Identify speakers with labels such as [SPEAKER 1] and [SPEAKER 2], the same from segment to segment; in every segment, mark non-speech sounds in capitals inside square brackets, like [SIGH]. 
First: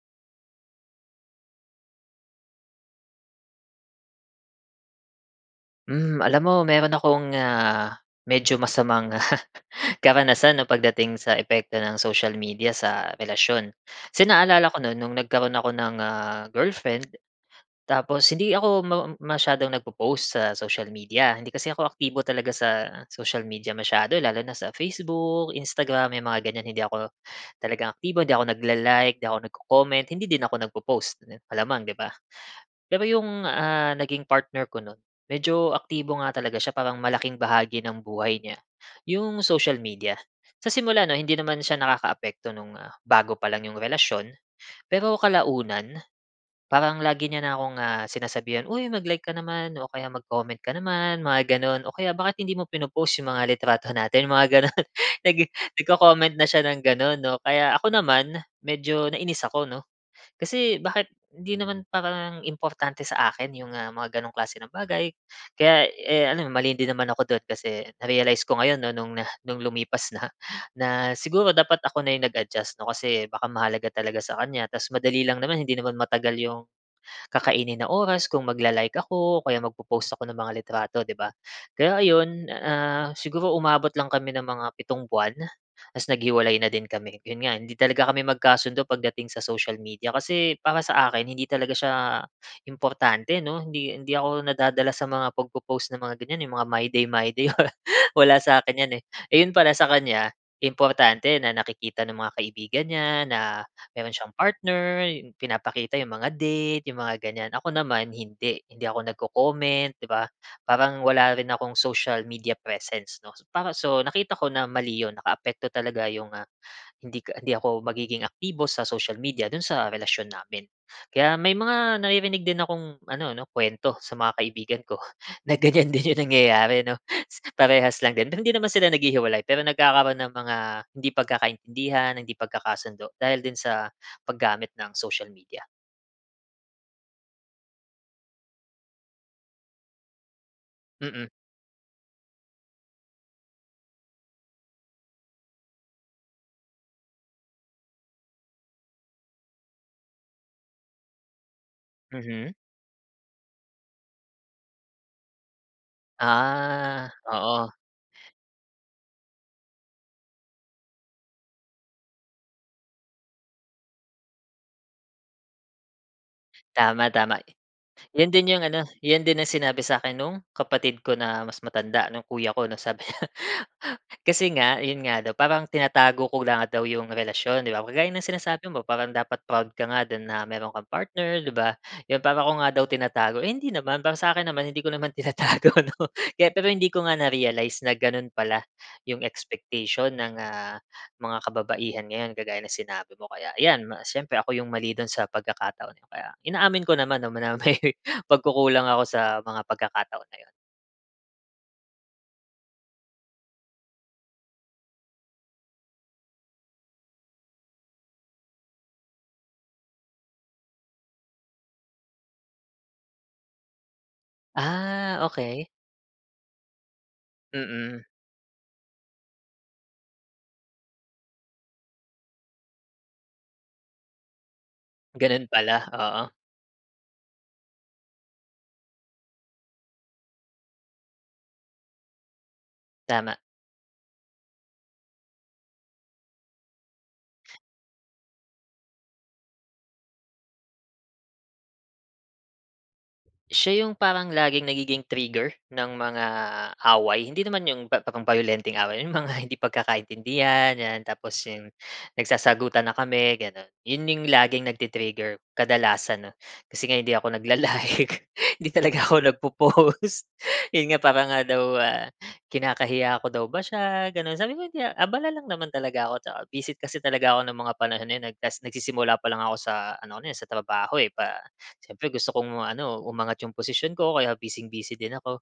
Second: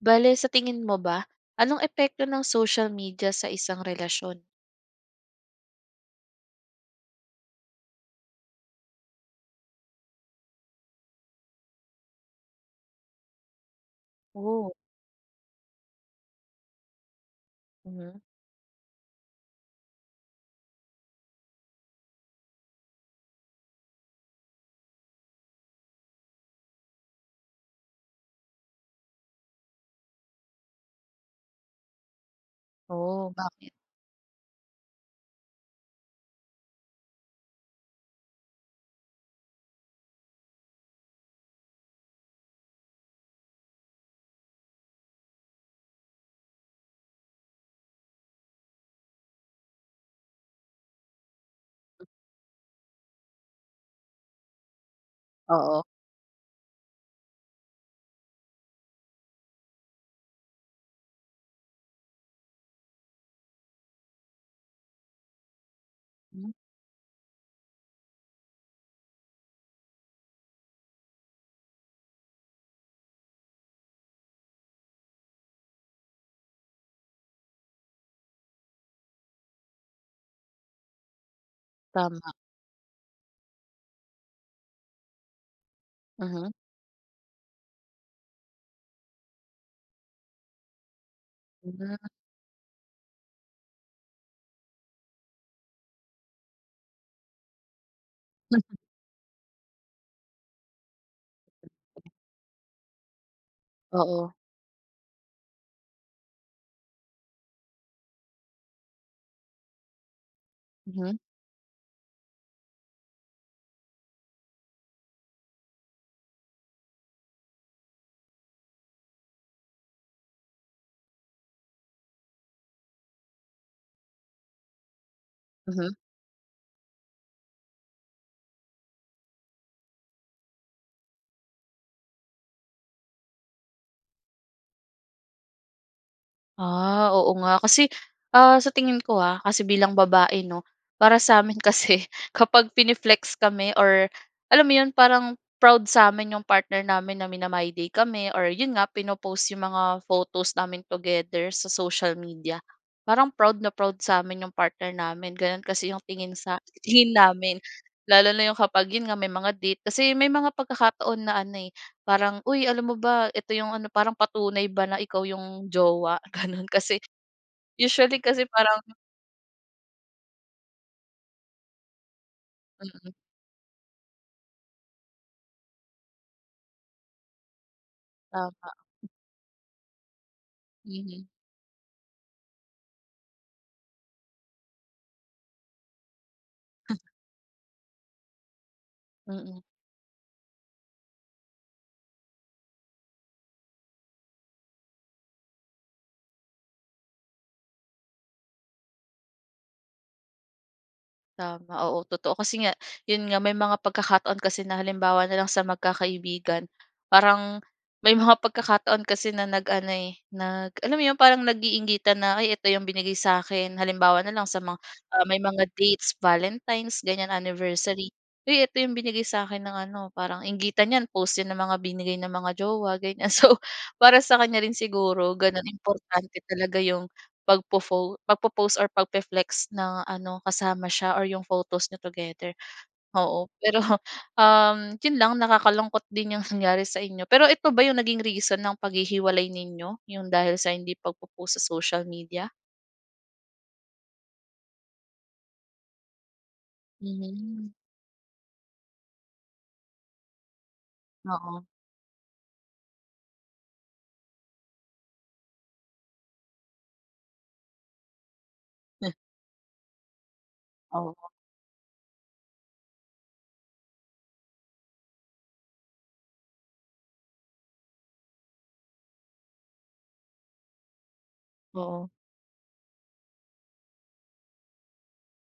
[SPEAKER 1] Bale sa tingin mo ba, anong epekto ng social media sa isang relasyon?
[SPEAKER 2] Hmm, alam mo meron akong ah, medyo masamang [CHUCKLES] karanasan 'no pagdating sa epekto ng social media sa relasyon. Kasi naalala
[SPEAKER 1] Oh.
[SPEAKER 2] ko noon, nung nagkaro'n ako ng ah, girlfriend tapos
[SPEAKER 1] Mhm.
[SPEAKER 2] hindi ako ma masyadong nagpo-post, sa social media. Hindi kasi ako aktibo talaga sa social media masyado lalo na sa Facebook, Instagram, may mga ganyan hindi ako, talagang aktibo. Hindi ako nagla-like, hindi ako nagco-comment, hindi din ako nagpo-post, ganun. Malamang, 'di ba? Pero
[SPEAKER 1] Oh,
[SPEAKER 2] 'yong
[SPEAKER 1] bakit?
[SPEAKER 2] ah, naging partner ko no'n, medyo aktibo nga talaga siya, parang malaking bahagi ng buhay niya, 'yong social media. Sa simula 'no, hindi naman siya nakakaapekto no'ng ah, bago pa lang 'yong relasyon, pero kalaunan, parang lagi niya na akong ah, sinasabihan, "Uy mag-like ka naman o kaya mag-comment ka naman", mga gano'n. O kaya, "Bakit hindi mo pino-post 'yong mga litrato natin", mga gano'n, nag
[SPEAKER 1] Oo.
[SPEAKER 2] nagco-comment na siya ng gano'n 'no? Kaya ako naman, medyo nainis ako 'no? Kasi, bakit hindi naman parang importante sa akin yung mga ganong klase ng bagay, kaya, eh, ano
[SPEAKER 1] Mm?
[SPEAKER 2] mali din naman ako do'n kasi, na-realize ko ngayon 'no, no'ng no'ng lumipas na. Na, siguro dapat ako na yung nag-adjust 'no? Kasi baka mahalaga talaga sa kanya tapos madali lang naman, hindi naman matagal 'yong kakainin na oras kung magla-like ako, o kaya magpo-post ako ng mga litrato, 'di ba? Kaya
[SPEAKER 1] Tama.
[SPEAKER 2] ayun, ah, siguro umabot lang kami ng mga 7 buwan, ta's
[SPEAKER 1] Mhm.
[SPEAKER 2] naghiwalay na din kami. 'Yon nga, hindi talaga kami magkasundo pagdating sa social media. Kasi, para sa akin hindi talaga siya
[SPEAKER 1] Mm.
[SPEAKER 2] importante 'no? Hindi hindi ako nadadala sa mga pagpo-post ng mga ganyan eh, 'yong mga My Day, My Day [LAUGHS] wala sa akin 'yan eh. Eh, 'yon pala sa kanya, importante na nakikita ng mga kaibigan niya, na meron siyang
[SPEAKER 1] Oo.
[SPEAKER 2] partner, yung pinapakita yung mga date, yung mga ganyan, ako naman hindi, hindi ako nagco-comment, 'di ba? Parang
[SPEAKER 1] Mhm.
[SPEAKER 2] wala rin akong social media presence 'no? Para so, nakita ko na mali yun. Nakaapekto talaga yung ah, hindi ka hindi ako magiging aktibo sa social media dun sa relasyon namin. Kaya may mga, naririnig din akong ano 'no, kuwento, sa mga kaibigan ko, na ganyan
[SPEAKER 1] Mhm.
[SPEAKER 2] din yung nangyayari, 'no? Parehas lang din. Pero hindi naman sila naghihiwalay, pero nagkakaroon ng mga hindi pagkakaintindihan, hindi pagkakasundo, dahil din sa, paggamit ng social media.
[SPEAKER 1] Ah, oo nga. Kasi, ah, sa tingin ko ah, kasi bilang babae 'no. Para
[SPEAKER 2] Mm.
[SPEAKER 1] sa amin kasi, kapag pine-flex kami or alam mo 'yon, parang proud sa amin 'yong partner namin na mina-MyDay kami or 'yon nga pino-post 'yong mga photos namin together sa social
[SPEAKER 2] Mhm.
[SPEAKER 1] media, parang proud na proud sa amin 'yong partner namin. Gano'n kasi 'yong tingin sa
[SPEAKER 2] Ah.
[SPEAKER 1] tingin namin.
[SPEAKER 2] Oo.
[SPEAKER 1] Lalo na 'yong kapag 'yon nga, may mga date. Kasi may mga pagkakataon na ano eh, parang, "Uy, alam mo ba ito 'yong ano." Parang patunay ba na ikaw 'yong jowa ganun. Kasi
[SPEAKER 2] Tama, tama.
[SPEAKER 1] usually
[SPEAKER 2] 'Yan
[SPEAKER 1] kasi
[SPEAKER 2] din 'yung
[SPEAKER 1] parang
[SPEAKER 2] ano, yan din ang sinabi sa'kin no'ng kapatid ko na mas matanda, no'ng kuya ko 'no, sabi
[SPEAKER 1] Mm.
[SPEAKER 2] niya. Kasi nga, yun nga daw, parang tinatago ko nga daw yung relasyon, 'di ba. Kagaya ng sinasabi
[SPEAKER 1] Tama.
[SPEAKER 2] mo, parang dapat proud ka nga din na mayro'n kang
[SPEAKER 1] Mhm.
[SPEAKER 2] partner, 'di ba. 'Yon, para ko nga daw tinatago, eh, hindi naman. Para sa akin naman, hindi ko naman tinatago 'no. Kaya pero hindi ko nga na-realize na gano'n pala 'yung
[SPEAKER 1] Mm.
[SPEAKER 2] expectation ng, ah, mga kababaihan ngayon kagaya ng sinabi mo. Kaya ayan, ma siyempre ako 'yung mali do'n sa pagkakataon kaya, inaamin ko naman 'no, na may pagkukulang ako sa mga pagkakataon na 'yon.
[SPEAKER 1] Tama, oo. Totoo, kasi nga, 'yon nga. May mga pagkakataon kasi na halimbawa na lang sa magkakaibigan, parang may mga pagkakataon kasi na nag ano eh, nag, alam mo 'yon, parang nag-iingitan na, "Ay, ito 'yong binigay sa'kin." Halimbawa na lang sa ma
[SPEAKER 2] Ah,
[SPEAKER 1] ah, may mga
[SPEAKER 2] okey.
[SPEAKER 1] dates, Valentines ganyan,
[SPEAKER 2] Mm.
[SPEAKER 1] Anniversary, "Uy ito 'yong binigay sa'kin ng ano." Parang inggitan 'yan, post 'yan ng mga binigay ng mga jowa, ganyan. So, para sa kanya rin siguro
[SPEAKER 2] Ganun
[SPEAKER 1] gano'n,
[SPEAKER 2] pala, oo.
[SPEAKER 1] importante talaga 'yong pagpo-fo pagpo-post, or pagpi-flex ng ano kasama siya or 'yong photos niyo together.
[SPEAKER 2] Tama.
[SPEAKER 1] Oo, pero uhm, 'yon lang, nakakalungkot din 'yong nangyari sa inyo. Pero eto ba 'yong naging reason ng paghihiwalay ninyo? 'Yong dahil sa hindi pagpo-post sa social media?
[SPEAKER 2] Siya 'yong parang laging nagiging trigger, ng mga away. Hindi naman
[SPEAKER 1] Mhm.
[SPEAKER 2] 'yong pep pang bayolenteng away, 'yong mga hindi pagkakaintindihan, 'yan. Tapos
[SPEAKER 1] Oo.
[SPEAKER 2] 'yong, nagsasagutan na kami, gano'n, 'yon 'yong laging nagti-trigger kadalasan, 'no. Kasi nga hindi ako nagla-like, hindi talaga ako nag-po-post, 'yon nga para
[SPEAKER 1] Oo.
[SPEAKER 2] nga daw ah, kinakahiya ko daw ba siya, gano'n. Sabi ko, "Hindi ah." Abala lang naman talaga ako, tsaka busy kasi talaga ako ng mga panahon na 'yon. Nag tapos nagsisimula pa lang ako sa ano eh, sa trabaho, eh. Pa siyempre
[SPEAKER 1] Oo.
[SPEAKER 2] gusto kong ano umangat 'yong posisyon ko kaya bising-busy din ako.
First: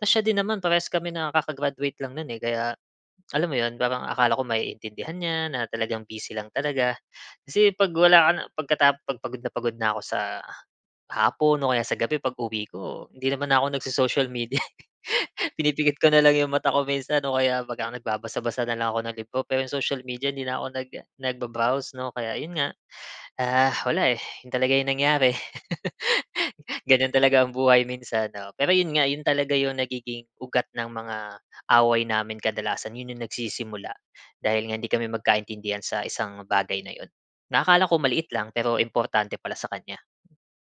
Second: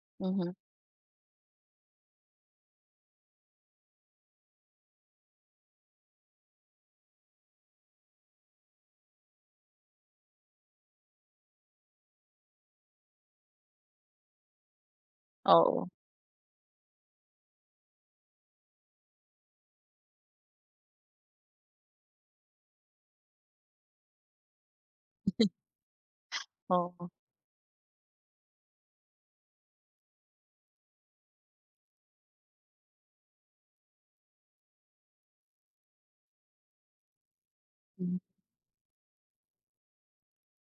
[SPEAKER 2] Tapos siya din
[SPEAKER 1] Mhm.
[SPEAKER 2] naman parehas kami na kaka-graduate lang no'n eh, kaya alam mo 'yon, parang akala ko maiintindihan niya, na talagang busy lang talaga. Kasi 'pag wala ka na, pagkatap 'Pag pagod na pagod na ko sa hapon o kaya sa gabi, pag-uwi ko, hindi naman na ko nag-so-social media, eh.
[SPEAKER 1] Oo.
[SPEAKER 2] Pinipikit ko na lang 'yong mata ko minsan o kaya pag ka nagbabasa-basa na lang ako ng libro. Pero 'yong social media 'di na ko nag nag-ba-browse 'no. Kaya 'yon nga, ah, wala eh, yun talaga yung nangyari. [LAUGHS]
[SPEAKER 1] Oo.
[SPEAKER 2] Ganun talaga ang buhay minsan 'no. Pero yun nga, yun talaga yung nagiging ugat ng mga away namin. Kadalasan yun yung nagsisimula, dahil nga hindi kami magkaintindihan sa isang bagay na yun na akala ko
[SPEAKER 1] Hmm.
[SPEAKER 2] maliit lang pero importante pala sa kanya.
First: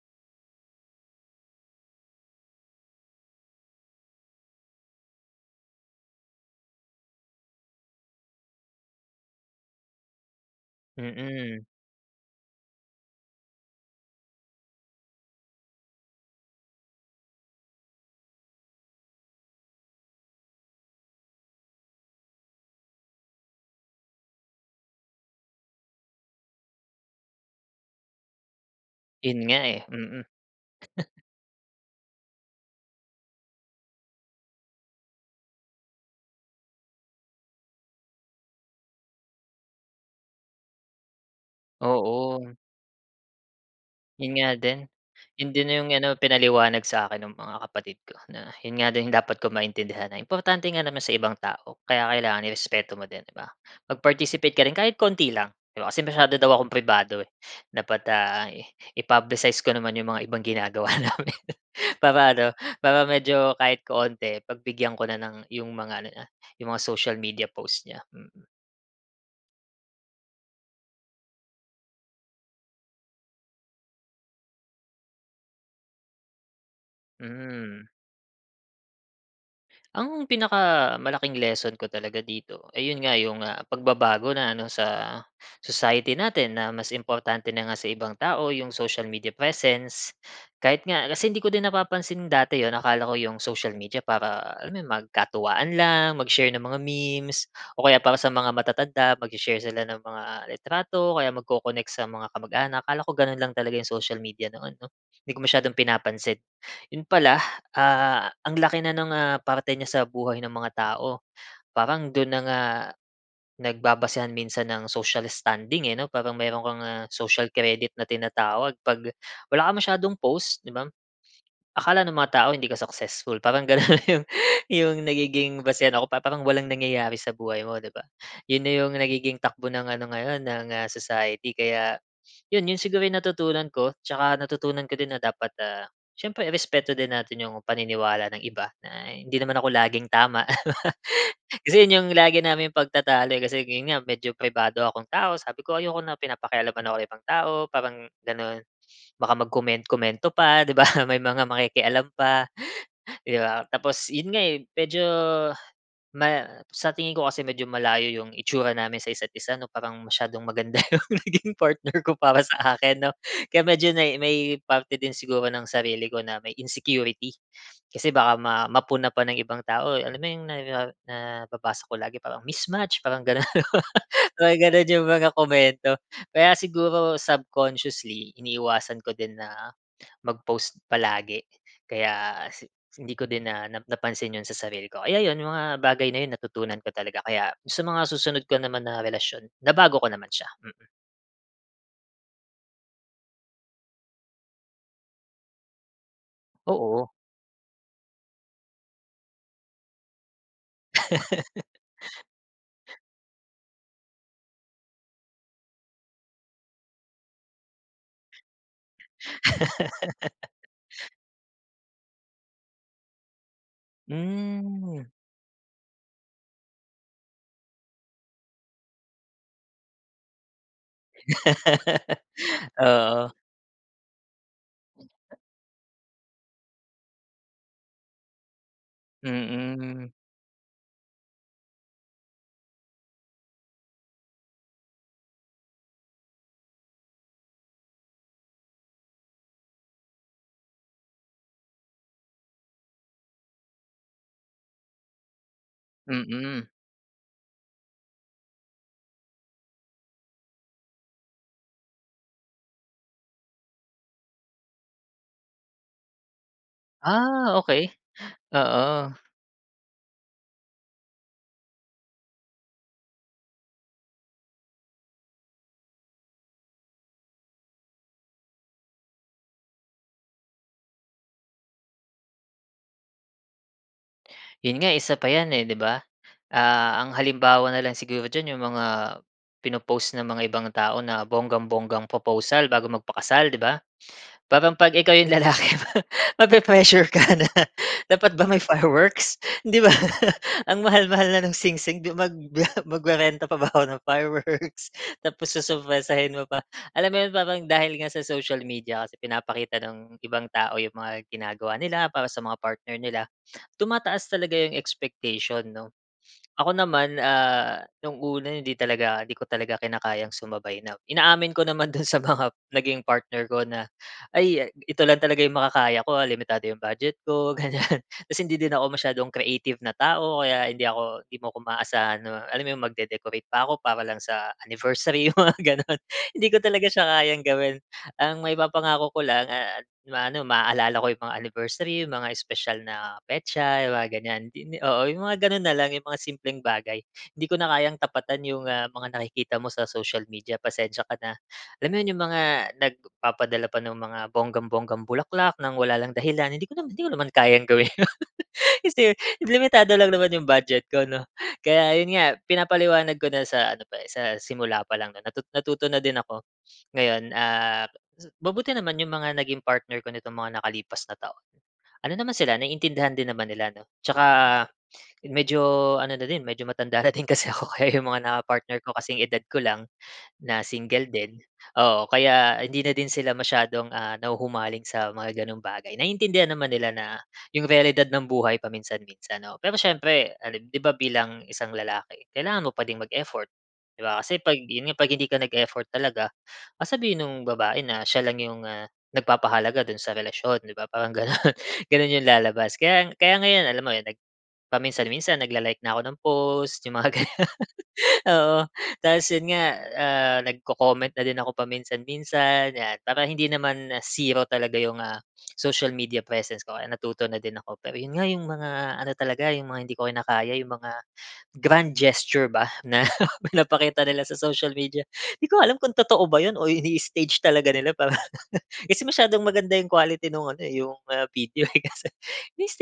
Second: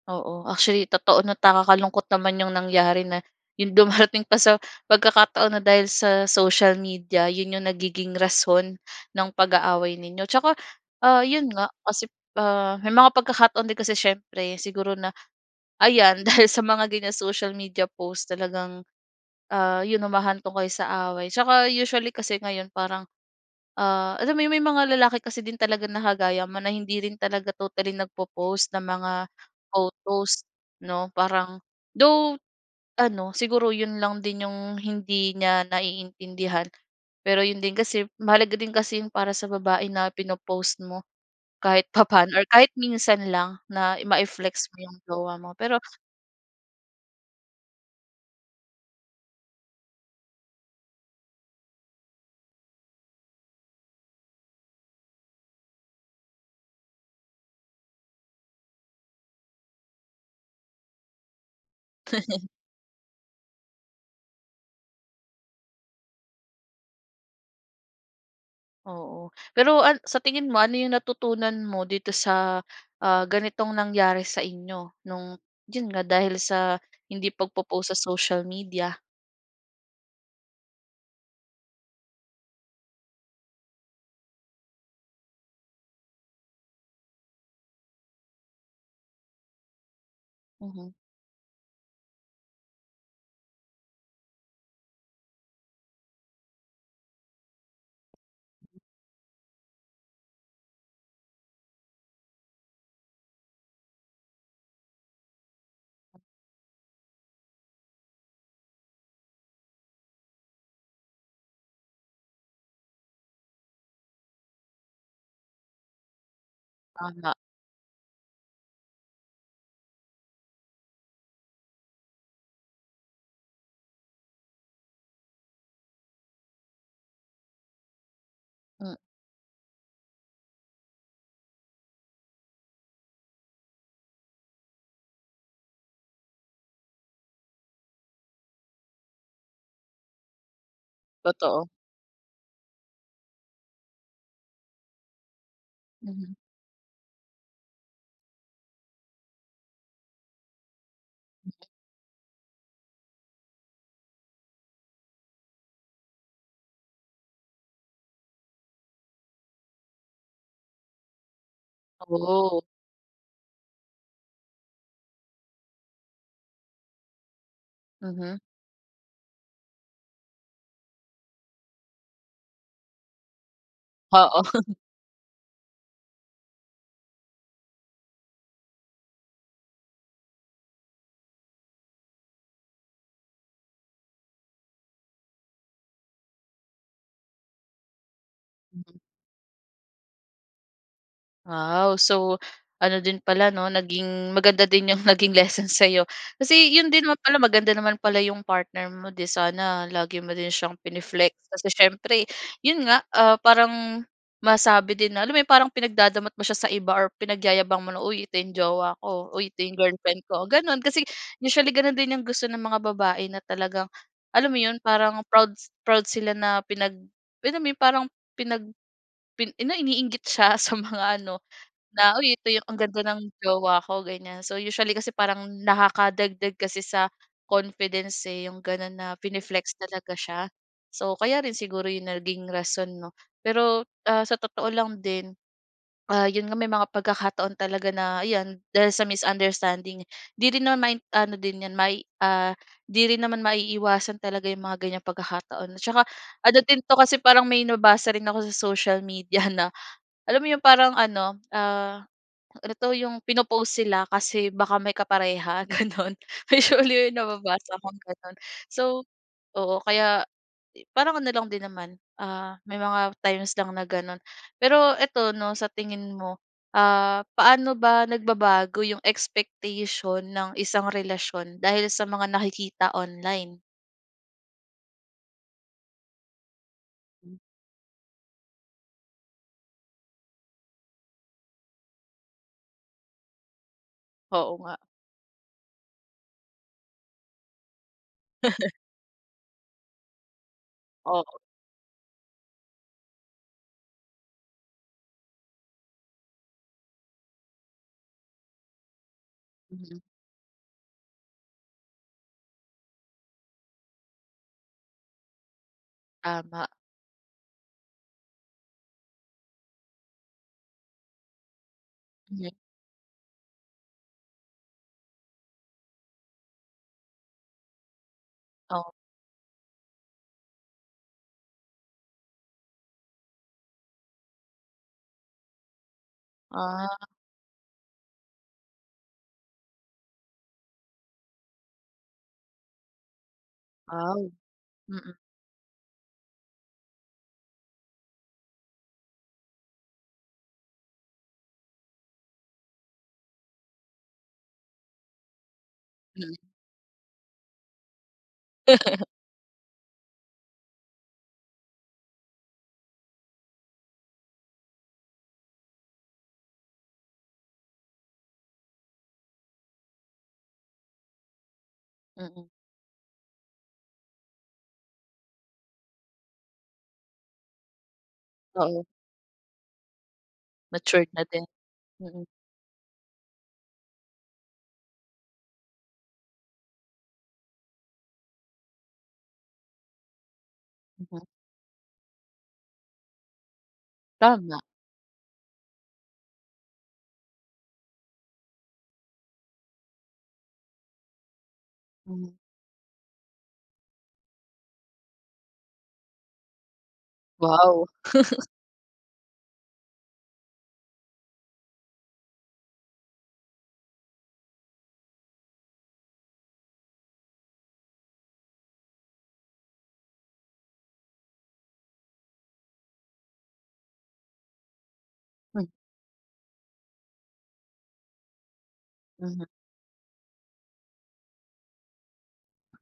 [SPEAKER 1] Oo. Actually totoo 'no, at nakakalungkot naman yung nangyari na, yung dumarating pa sa pagkakataon na dahil sa social media yun yung nagiging rason ng pag-aaway ninyo. 'Tsaka ah, yun
[SPEAKER 2] Mm.
[SPEAKER 1] nga, kasi ah, may mga pagkakataon din kasi siyempre siguro na, ayan dahil sa mga ganyang social media post talagang, ah, yun humahantong kayo sa away. 'Tsaka usually kasi ngayon parang, ah, alam mo yung may mga lalaki kasi din talaga na kagaya mo na hindi rin talaga totally nagpo-post ng mga
[SPEAKER 2] Yun nga eh, mm. [CHUCKLES]
[SPEAKER 1] photos, 'no. Parang though ano siguro yun lang din yung hindi niya naiintindihan. Pero yun din kasi mahalaga din kasi yun para sa babae na pino-post mo kahit papaano or
[SPEAKER 2] Oo.
[SPEAKER 1] kahit minsan lang na
[SPEAKER 2] Yun nga
[SPEAKER 1] mai-flex mo
[SPEAKER 2] din,
[SPEAKER 1] yung jowa
[SPEAKER 2] yun
[SPEAKER 1] mo,
[SPEAKER 2] din
[SPEAKER 1] pero
[SPEAKER 2] yung ano pinaliwanag sa akin ng mga kapatid ko na, yun nga din dapat kong maintindihan na importante nga naman sa ibang tao kaya kailangan irespeto mo din, di ba. Mag-participate ka rin kahit konti lang di ba, kasi masyado daw akong pribado eh, dapat ah, i-publicize ko naman yung mga ibang ginagawa namin para ano, para medyo kahit konti pagbigyan ko na ng yung mga ano niya, yung mga social media post niya. Hmm.
[SPEAKER 1] Oo, pero an sa tingin mo, ano 'yong natutunan mo dito sa, ah, ganitong nangyari sa inyo, no'ng 'yon nga, dahil sa hindi
[SPEAKER 2] Hmm.
[SPEAKER 1] pagpo-post sa social media?
[SPEAKER 2] Ang pinakamalaking lesson ko talaga dito, eh, yun nga, yung ah pagbabago na ano sa, sa society natin na mas importante na nga sa ibang tao yung social media presence. Kahit
[SPEAKER 1] Mhm.
[SPEAKER 2] nga kasi hindi ko din napapansin dati 'yon akala ko 'yong social media para alam mo magkatuwaan lang, mag-share ng mga memes o kaya para sa mga matatanda magse-share sila ng mga litrato o kaya magko-connect sa mga kamag-anak akala ko gano'n lang talaga 'yong social media noon 'no. 'Di ko masyadong pinapansin. 'Yon pala, ah, ang laki na ng ah, parte niya sa buhay ng mga tao, parang do'n na nga nagbabasehan minsan ng social standing eh, 'no, parang meron kang ah,
[SPEAKER 1] Tama.
[SPEAKER 2] social credit na tinatawag 'pag wala kang masyadong post 'di bam, akala nung mga tao hindi ka successful parang ganun yung yung nagiging basehan ako parang parang walang nangyayari sa buhay mo, 'di ba? Yun na yung
[SPEAKER 1] Hmm.
[SPEAKER 2] nagiging takbo ng ano ngayon ng, ah, society kaya, yun yun siguro yung natutunan ko. Tsaka natutunan ko din na dapat ah, siyempre irespeto din natin yung paniniwala ng iba na hindi naman ako laging tama, [LAUGHS]
[SPEAKER 1] Totoo.
[SPEAKER 2] Kasi yun yung lagi naming pagtatalo eh, kasi yun nga medyo pribado akong tao sabi ko, ayoko na
[SPEAKER 1] Mhm.
[SPEAKER 2] pinapakialaman ako ng ibang tao parang ganun. Baka mag-komen-komento pa, 'di ba, may mga makikialam pa, 'di ba. Tapos 'yon nga eh, medyo ma sa tingin ko kasi medyo malayo 'yong itsura namin sa isa't isa 'no, parang masyadong maganda 'yong naging partner ko para
[SPEAKER 1] Oh.
[SPEAKER 2] sa akin 'no, kaya medyo nay may parte din siguro ng sarili ko na may insecurity. Kasi baka
[SPEAKER 1] Mhm.
[SPEAKER 2] ma mapuna pa ng ibang tao, alam mo 'yong na, ah, nababasa ko lagi parang mismatch parang gano'n,
[SPEAKER 1] Oo.
[SPEAKER 2] parang
[SPEAKER 1] [LAUGHS]
[SPEAKER 2] ganun yung mga komento. Kaya siguro subconsciously, iniiwasan ko din na mag-post palagi kaya hindi ko din na nap napansin 'yon sa sarili ko, kaya 'yon, yung mga bagay na 'yon natutunan ko talaga kaya sa mga susunod ko naman na relasyon nabago ko naman siya, mm.
[SPEAKER 1] Wow! So, ano din pala, 'no? Naging maganda din 'yong naging lesson sa'yo. Kasi 'yon din
[SPEAKER 2] Oo.
[SPEAKER 1] naman pala maganda naman pala 'yong partner mo, 'di sana lagi mo din siyang pine-flex. Kasi siyempre, 'yon nga, ah, parang masabi din na, alam mo 'yong parang pinagdadamot mo siya sa iba or pinagyayabang mo na, "Uy, ito 'yong jowa ko. Uy, ito 'yong girlfriend ko." Gano'n. Kasi usually gano'n din 'yong gusto ng mga babae na talagang, alam mo 'yon
[SPEAKER 2] Hmm.
[SPEAKER 1] parang proud s proud sila na pinag, alam mo yun, parang pinag pi ano iniinggit siya sa mga ano, na, "Uy ito 'yong ang ganda ng
[SPEAKER 2] Oo.
[SPEAKER 1] jowa ko." Ganyan. So usually kasi parang nakakadagdag kasi sa confidence, eh, 'yong gano'n na pine-flex
[SPEAKER 2] Mm.
[SPEAKER 1] talaga siya. So, kaya rin siguro 'yong naging rason, 'no? Pero, ah, sa totoo lang din, ah, 'yon nga may mga pagkakataon talaga na 'yan dahil sa misunderstanding 'di rin naman- ano din 'yan may ah, 'di rin naman maiiwasan talaga 'yong mga ganyang pagkakataon. Tsaka ano
[SPEAKER 2] Mm.
[SPEAKER 1] din 'to, kasi parang may nabasa rin ako sa social media na, alam mo 'yong parang ano, ah, ano 'to, 'yong pino-post sila. Kasi baka may kapareha gano'n. Usually
[SPEAKER 2] Ah,
[SPEAKER 1] nababasa
[SPEAKER 2] okey,
[SPEAKER 1] kong gano'n. So
[SPEAKER 2] oo.
[SPEAKER 1] oo, kaya eh, parang ano lang din naman, ah, may mga times lang na gano'n. Pero ito, 'no, sa tingin mo, ah, paano ba nagbabago 'yong expectation ng isang relasyon dahil sa mga nakikita online?
[SPEAKER 2] 'Yon nga, isa pa 'yan eh, 'di ba? Ah, ang
[SPEAKER 1] Mm.
[SPEAKER 2] halimbawa na lang siguro diyan 'yong mga, pino-post ng mga ibang tao na bonggang-bonggang proposal bago magpakasal, 'di ba?
[SPEAKER 1] Oo
[SPEAKER 2] Parang
[SPEAKER 1] nga.
[SPEAKER 2] 'pag ikaw 'yong lalaki mape-pressure ka na, "Dapat ba may fireworks?" 'Di ba? [LAUGHS] Ang mahal-mahal
[SPEAKER 1] Oo.
[SPEAKER 2] na no'ng singsing di mag [LAUGHS] magre-renta pa ba ako ng fireworks [LAUGHS] tapos sosorpresahin mo pa. Alam mo 'yon? Parang dahil nga sa social media kasi pinapakita
[SPEAKER 1] Mm.
[SPEAKER 2] ng ibang tao 'yung mga ginagawa nila, para sa mga partner nila, tumataas talaga 'yong expectation, 'no?
[SPEAKER 1] Tama.
[SPEAKER 2] Ako naman ah, 'nung una hindi talaga, hindi ko talaga kinakayang sumabay na inaamin ko naman do'n sa mga
[SPEAKER 1] Ye
[SPEAKER 2] naging partner ko na, "Ay, ito lang talaga 'yung makakaya ko ha. Limitado 'yong budget ko," ganyan. Kasi hindi din ako
[SPEAKER 1] Oh.
[SPEAKER 2] masyadong creative na tao, kaya hindi ako 'di mo ko maaasahan na, alam mo 'yun, magde-decorate pa ako para lang sa anniversary, 'yung mga gano'n. Hindi ko talaga
[SPEAKER 1] Ah.
[SPEAKER 2] siya kayang gawin. Ang maipapangako ko lang ah, ma-ano, maaalala ko 'yung mga anniversary, 'yung mga espesyal na petsa, yung mga
[SPEAKER 1] Aw.
[SPEAKER 2] ganyan. Hindi di oo,
[SPEAKER 1] Mm.
[SPEAKER 2] 'yung mga gano'n na lang 'yung mga simpleng bagay. "Hindi ko na kayang tapatan 'yung ah, mga nakikita mo sa social media. Pasensya ka na." Alam mo yun? 'Yung mga nagpapadala pa ng mga bonggang-bonggang bulaklak, nang wala lang
[SPEAKER 1] Mm.
[SPEAKER 2] dahilan. Hindi ko naman hindi ko naman kayang gawin 'yon. Kasi limitado lang naman 'yung budget ko, 'no? Kaya yun nga pinapaliwanag ko na sa ano pa eh, sa simula pa lang 'no? Natu natuto na din ako. Ngayon, ah, mabuti naman 'yung mga naging partner ko nitong mga nakalipas na taon. Ano naman
[SPEAKER 1] Mm.
[SPEAKER 2] sila naintindihan din naman nila, 'no? Tsaka medyo, ano na din, medyo matanda na din kasi ako kaya 'yung mga
[SPEAKER 1] Oo.
[SPEAKER 2] naka-partnerko kasing-edad ko lang. Na single
[SPEAKER 1] Matured na
[SPEAKER 2] din.
[SPEAKER 1] din.
[SPEAKER 2] Oo,
[SPEAKER 1] Mm.
[SPEAKER 2] kaya hindi na din sila masyadong ah, nahuhumaling sa mga gano'ng bagay. Naiintindihan naman nila na, 'yung realidad ng buhay paminsan-minsan, oo. Pero siyempre ali 'di ba
[SPEAKER 1] Mhm.
[SPEAKER 2] bilang isang lalaki, kailangan mo pa din mag-effort, 'di ba? Kasi 'pag
[SPEAKER 1] Tama.
[SPEAKER 2] 'yon nga, 'pag hindi ka nag-effort talaga, sasabihin nung babae na siya lang 'yong ah, nagpapahalaga do'n sa relasyon, 'di ba? Parang gano'n. Gano'n 'yong
[SPEAKER 1] Mm.
[SPEAKER 2] lalabas. Kaya kaya ngayon alam mo nag paminsan-minsan nagla-like na ako ng post 'yung mga gano'n.
[SPEAKER 1] Wow! [LAUGHS]
[SPEAKER 2] Oo. Tapos yun nga, ah, nagco-comment na din ako paminsan-minsan, 'yan. Para hindi naman ah, 0 talaga 'yung ah, social media presence ko. Natuto na din ako. Pero yun nga 'yung mga, ano talaga 'yung mga hindi ko kinakaya 'yung mga, grand gesture ba, na pinapakita nila sa social media. 'Di ko nga
[SPEAKER 1] Hmm.
[SPEAKER 2] alam kung totoo ba yun, o ini-stage talaga nila para [LAUGHS] kasi masyadong
[SPEAKER 1] Mhm.
[SPEAKER 2] maganda 'yung quality nung ano eh, 'yung ah, video eh. Kasi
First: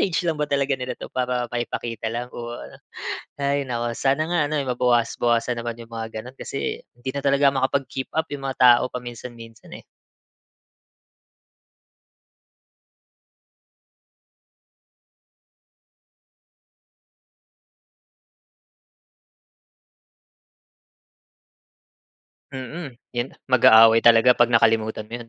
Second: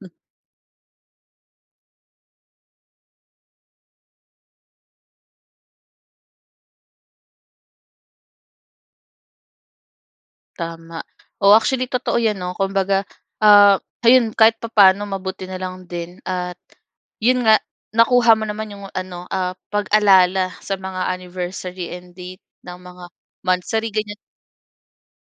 [SPEAKER 1] Hmm.
[SPEAKER 2] lang ba talaga nila 'to para maipakita lang o ano. Hay naku, sana nga ano eh, mabawas-bawasan naman yung mga gano'n, kasi hindi na talaga makapag-keep up 'yung mga tao paminsan-minsan eh.
[SPEAKER 1] Tama. O, actually totoo 'yan, 'no? Kumbaga, ah, ayun kahit papano, mabuti na lang din at 'yon nga nakuha mo naman 'yong ano, ah, pag-alala sa mga anniversary and date ng
[SPEAKER 2] Mm.
[SPEAKER 1] mga
[SPEAKER 2] 'Yon.
[SPEAKER 1] monthsary,
[SPEAKER 2] Mag-aaway
[SPEAKER 1] ganyan.
[SPEAKER 2] talaga 'pag nakalimutan mo 'yon.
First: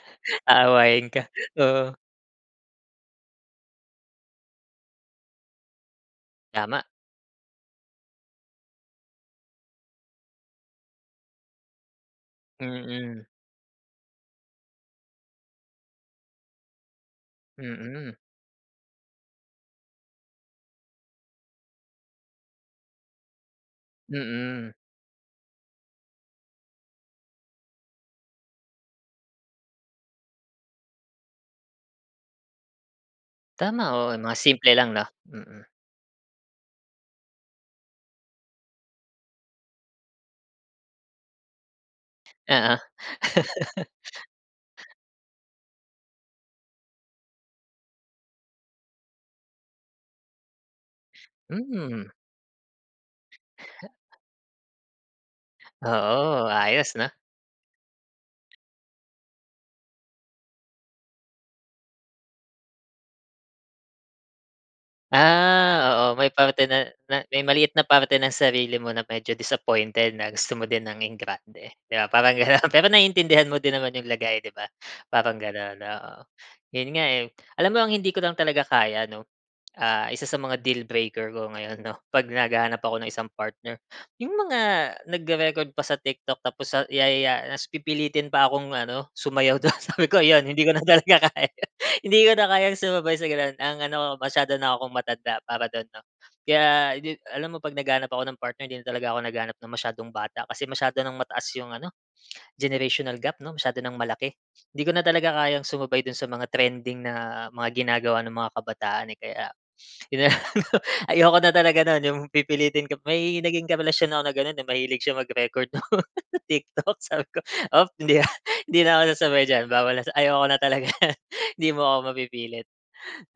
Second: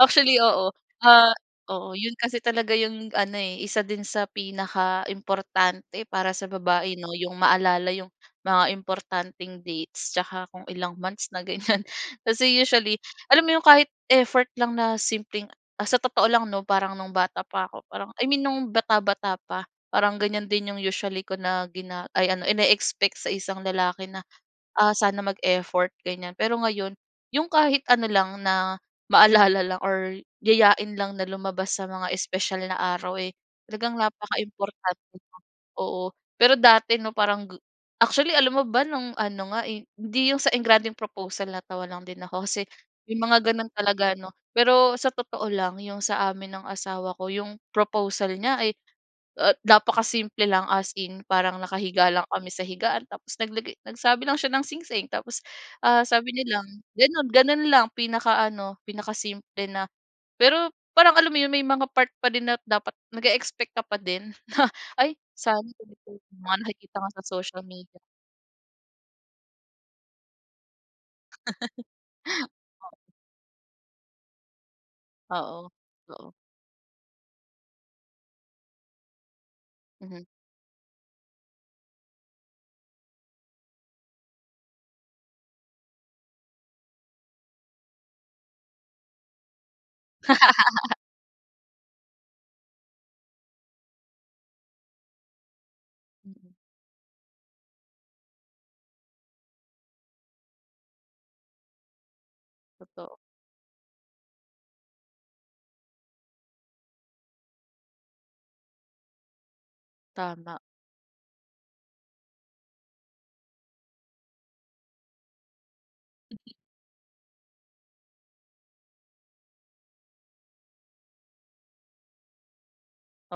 [SPEAKER 1] Actually oo.
[SPEAKER 2] Aawayin ka,
[SPEAKER 1] Ah, oo
[SPEAKER 2] oo.
[SPEAKER 1] 'yon kasi talaga 'yong ano, eh, isa din sa pinakaimportante para sa
[SPEAKER 2] Tama.
[SPEAKER 1] babae, 'no? 'Yong maalala 'yong mga importanteng dates tsaka kung ilang months na ganyan. Kasi usually,
[SPEAKER 2] Mm.
[SPEAKER 1] alam mo 'yong kahit effort lang na simpleng, ah sa totoo lang, 'no? Parang no'ng bata pa ako parang
[SPEAKER 2] Mm.
[SPEAKER 1] I mean, no'ng bata-bata pa. Parang ganyan din 'yong usually ko na gina ay, ano, ine-expect sa isang lalaki na,
[SPEAKER 2] Mm.
[SPEAKER 1] ah, sana mag-effort ganyan. Pero ngayon, 'yong kahit ano lang na, maalala lang or yayain lang na lumabas sa mga espesyal na araw, eh,
[SPEAKER 2] Tama,
[SPEAKER 1] talagang
[SPEAKER 2] oo mga simple lang, 'no?
[SPEAKER 1] napakaimportante na,
[SPEAKER 2] Mm.
[SPEAKER 1] oo. Pero dati, 'no, parang g actually alam mo ba no'ng ano nga, eh hindi 'yong sa engrandeng proposal, natawa lang din ako kasi
[SPEAKER 2] Oo.
[SPEAKER 1] 'yong mga gano'n talaga, 'no? Pero sa totoo lang 'yong sa amin ng asawa ko, 'yong proposal niya, ay, ah, napakasimple lang, as in. Parang
[SPEAKER 2] Hmm.
[SPEAKER 1] nakahiga lang kami sa higaan tapos naglagay nagsabi lang siya ng singsing. Tapos, ah, sabi
[SPEAKER 2] Oo,
[SPEAKER 1] niya lang,
[SPEAKER 2] ayos, 'no?
[SPEAKER 1] gano'n gano'n lang. Pinaka-ano, pinakasimple na pero, parang alam mo 'yong may mga part pa din na dapat nag-e-expect ka pa din. [CHUCKLES] "Ay, sana
[SPEAKER 2] Ah,
[SPEAKER 1] ganito",
[SPEAKER 2] oo. May
[SPEAKER 1] 'yong mga
[SPEAKER 2] parte na
[SPEAKER 1] nakikita nga
[SPEAKER 2] na
[SPEAKER 1] sa
[SPEAKER 2] may
[SPEAKER 1] social
[SPEAKER 2] maliit na
[SPEAKER 1] media.
[SPEAKER 2] parte ng sarili mo na medyo disappointed, na gusto mo din ng engrande. 'Di ba? Parang gano'n. Pero
[SPEAKER 1] Oh.
[SPEAKER 2] naiintindihan mo din naman 'yong lagay, 'di ba? Parang
[SPEAKER 1] Oo.
[SPEAKER 2] gano'n, oo.
[SPEAKER 1] Oo.
[SPEAKER 2] 'Yon nga eh. Alam mo ang hindi ko lang talaga kaya, 'no? Ah, isa
[SPEAKER 1] Mhm.
[SPEAKER 2] sa mga deal breaker ko ngayon, 'no? 'Pag naghahanap ako ng isang partner. 'Yong mga nagre-record pa sa TikTok tapos sa yayaya tapos pipilitin pa akong ano, sumayaw do'n. Sabi ko 'yon. Hindi ko na talaga kaya, hindi ko na kayang sumabay sa gano'n. Ang ano masyado na 'kong matanda para do'n, 'no?
[SPEAKER 1] Mm.
[SPEAKER 2] Kaya 'di alam mo 'pag naghahanap ako ng partner. Hindi na talaga ako naghahanap ng masyadong bata. Kasi masyado nang mataas 'yong ano,
[SPEAKER 1] Totoo.
[SPEAKER 2] generational gap, 'no? Masyado nang malaki. Hindi ko na talaga kayang sumabay do'n sa mga trending na mga ginagawa ng mga kabataan, eh. Kaya [SNIFFS] 'yon na lang
[SPEAKER 1] Tama.
[SPEAKER 2] 'no, ayoko na talaga no'n, 'yong pipilitin ka pa may naging karelasyon ako na gano'n eh. Mahilig siya mag-record no'ng
[SPEAKER 1] Mhm.
[SPEAKER 2] TikTok. Sabi ko, "Op, hindi na hindi na ako sasabay diyan, bawal na ayoko na talaga, hindi mo ako mapipilit.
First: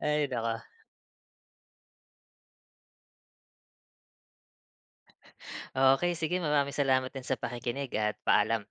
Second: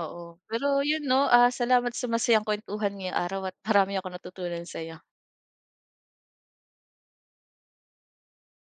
[SPEAKER 2] Ay, naku.
[SPEAKER 1] pero 'yon, 'no? Ah, salamat sa masayang kuwentuhan ngayong araw at marami akong natutunan sa 'yo.
[SPEAKER 2] Okey, sige, maraming salamat din sa pakikinig at paalam.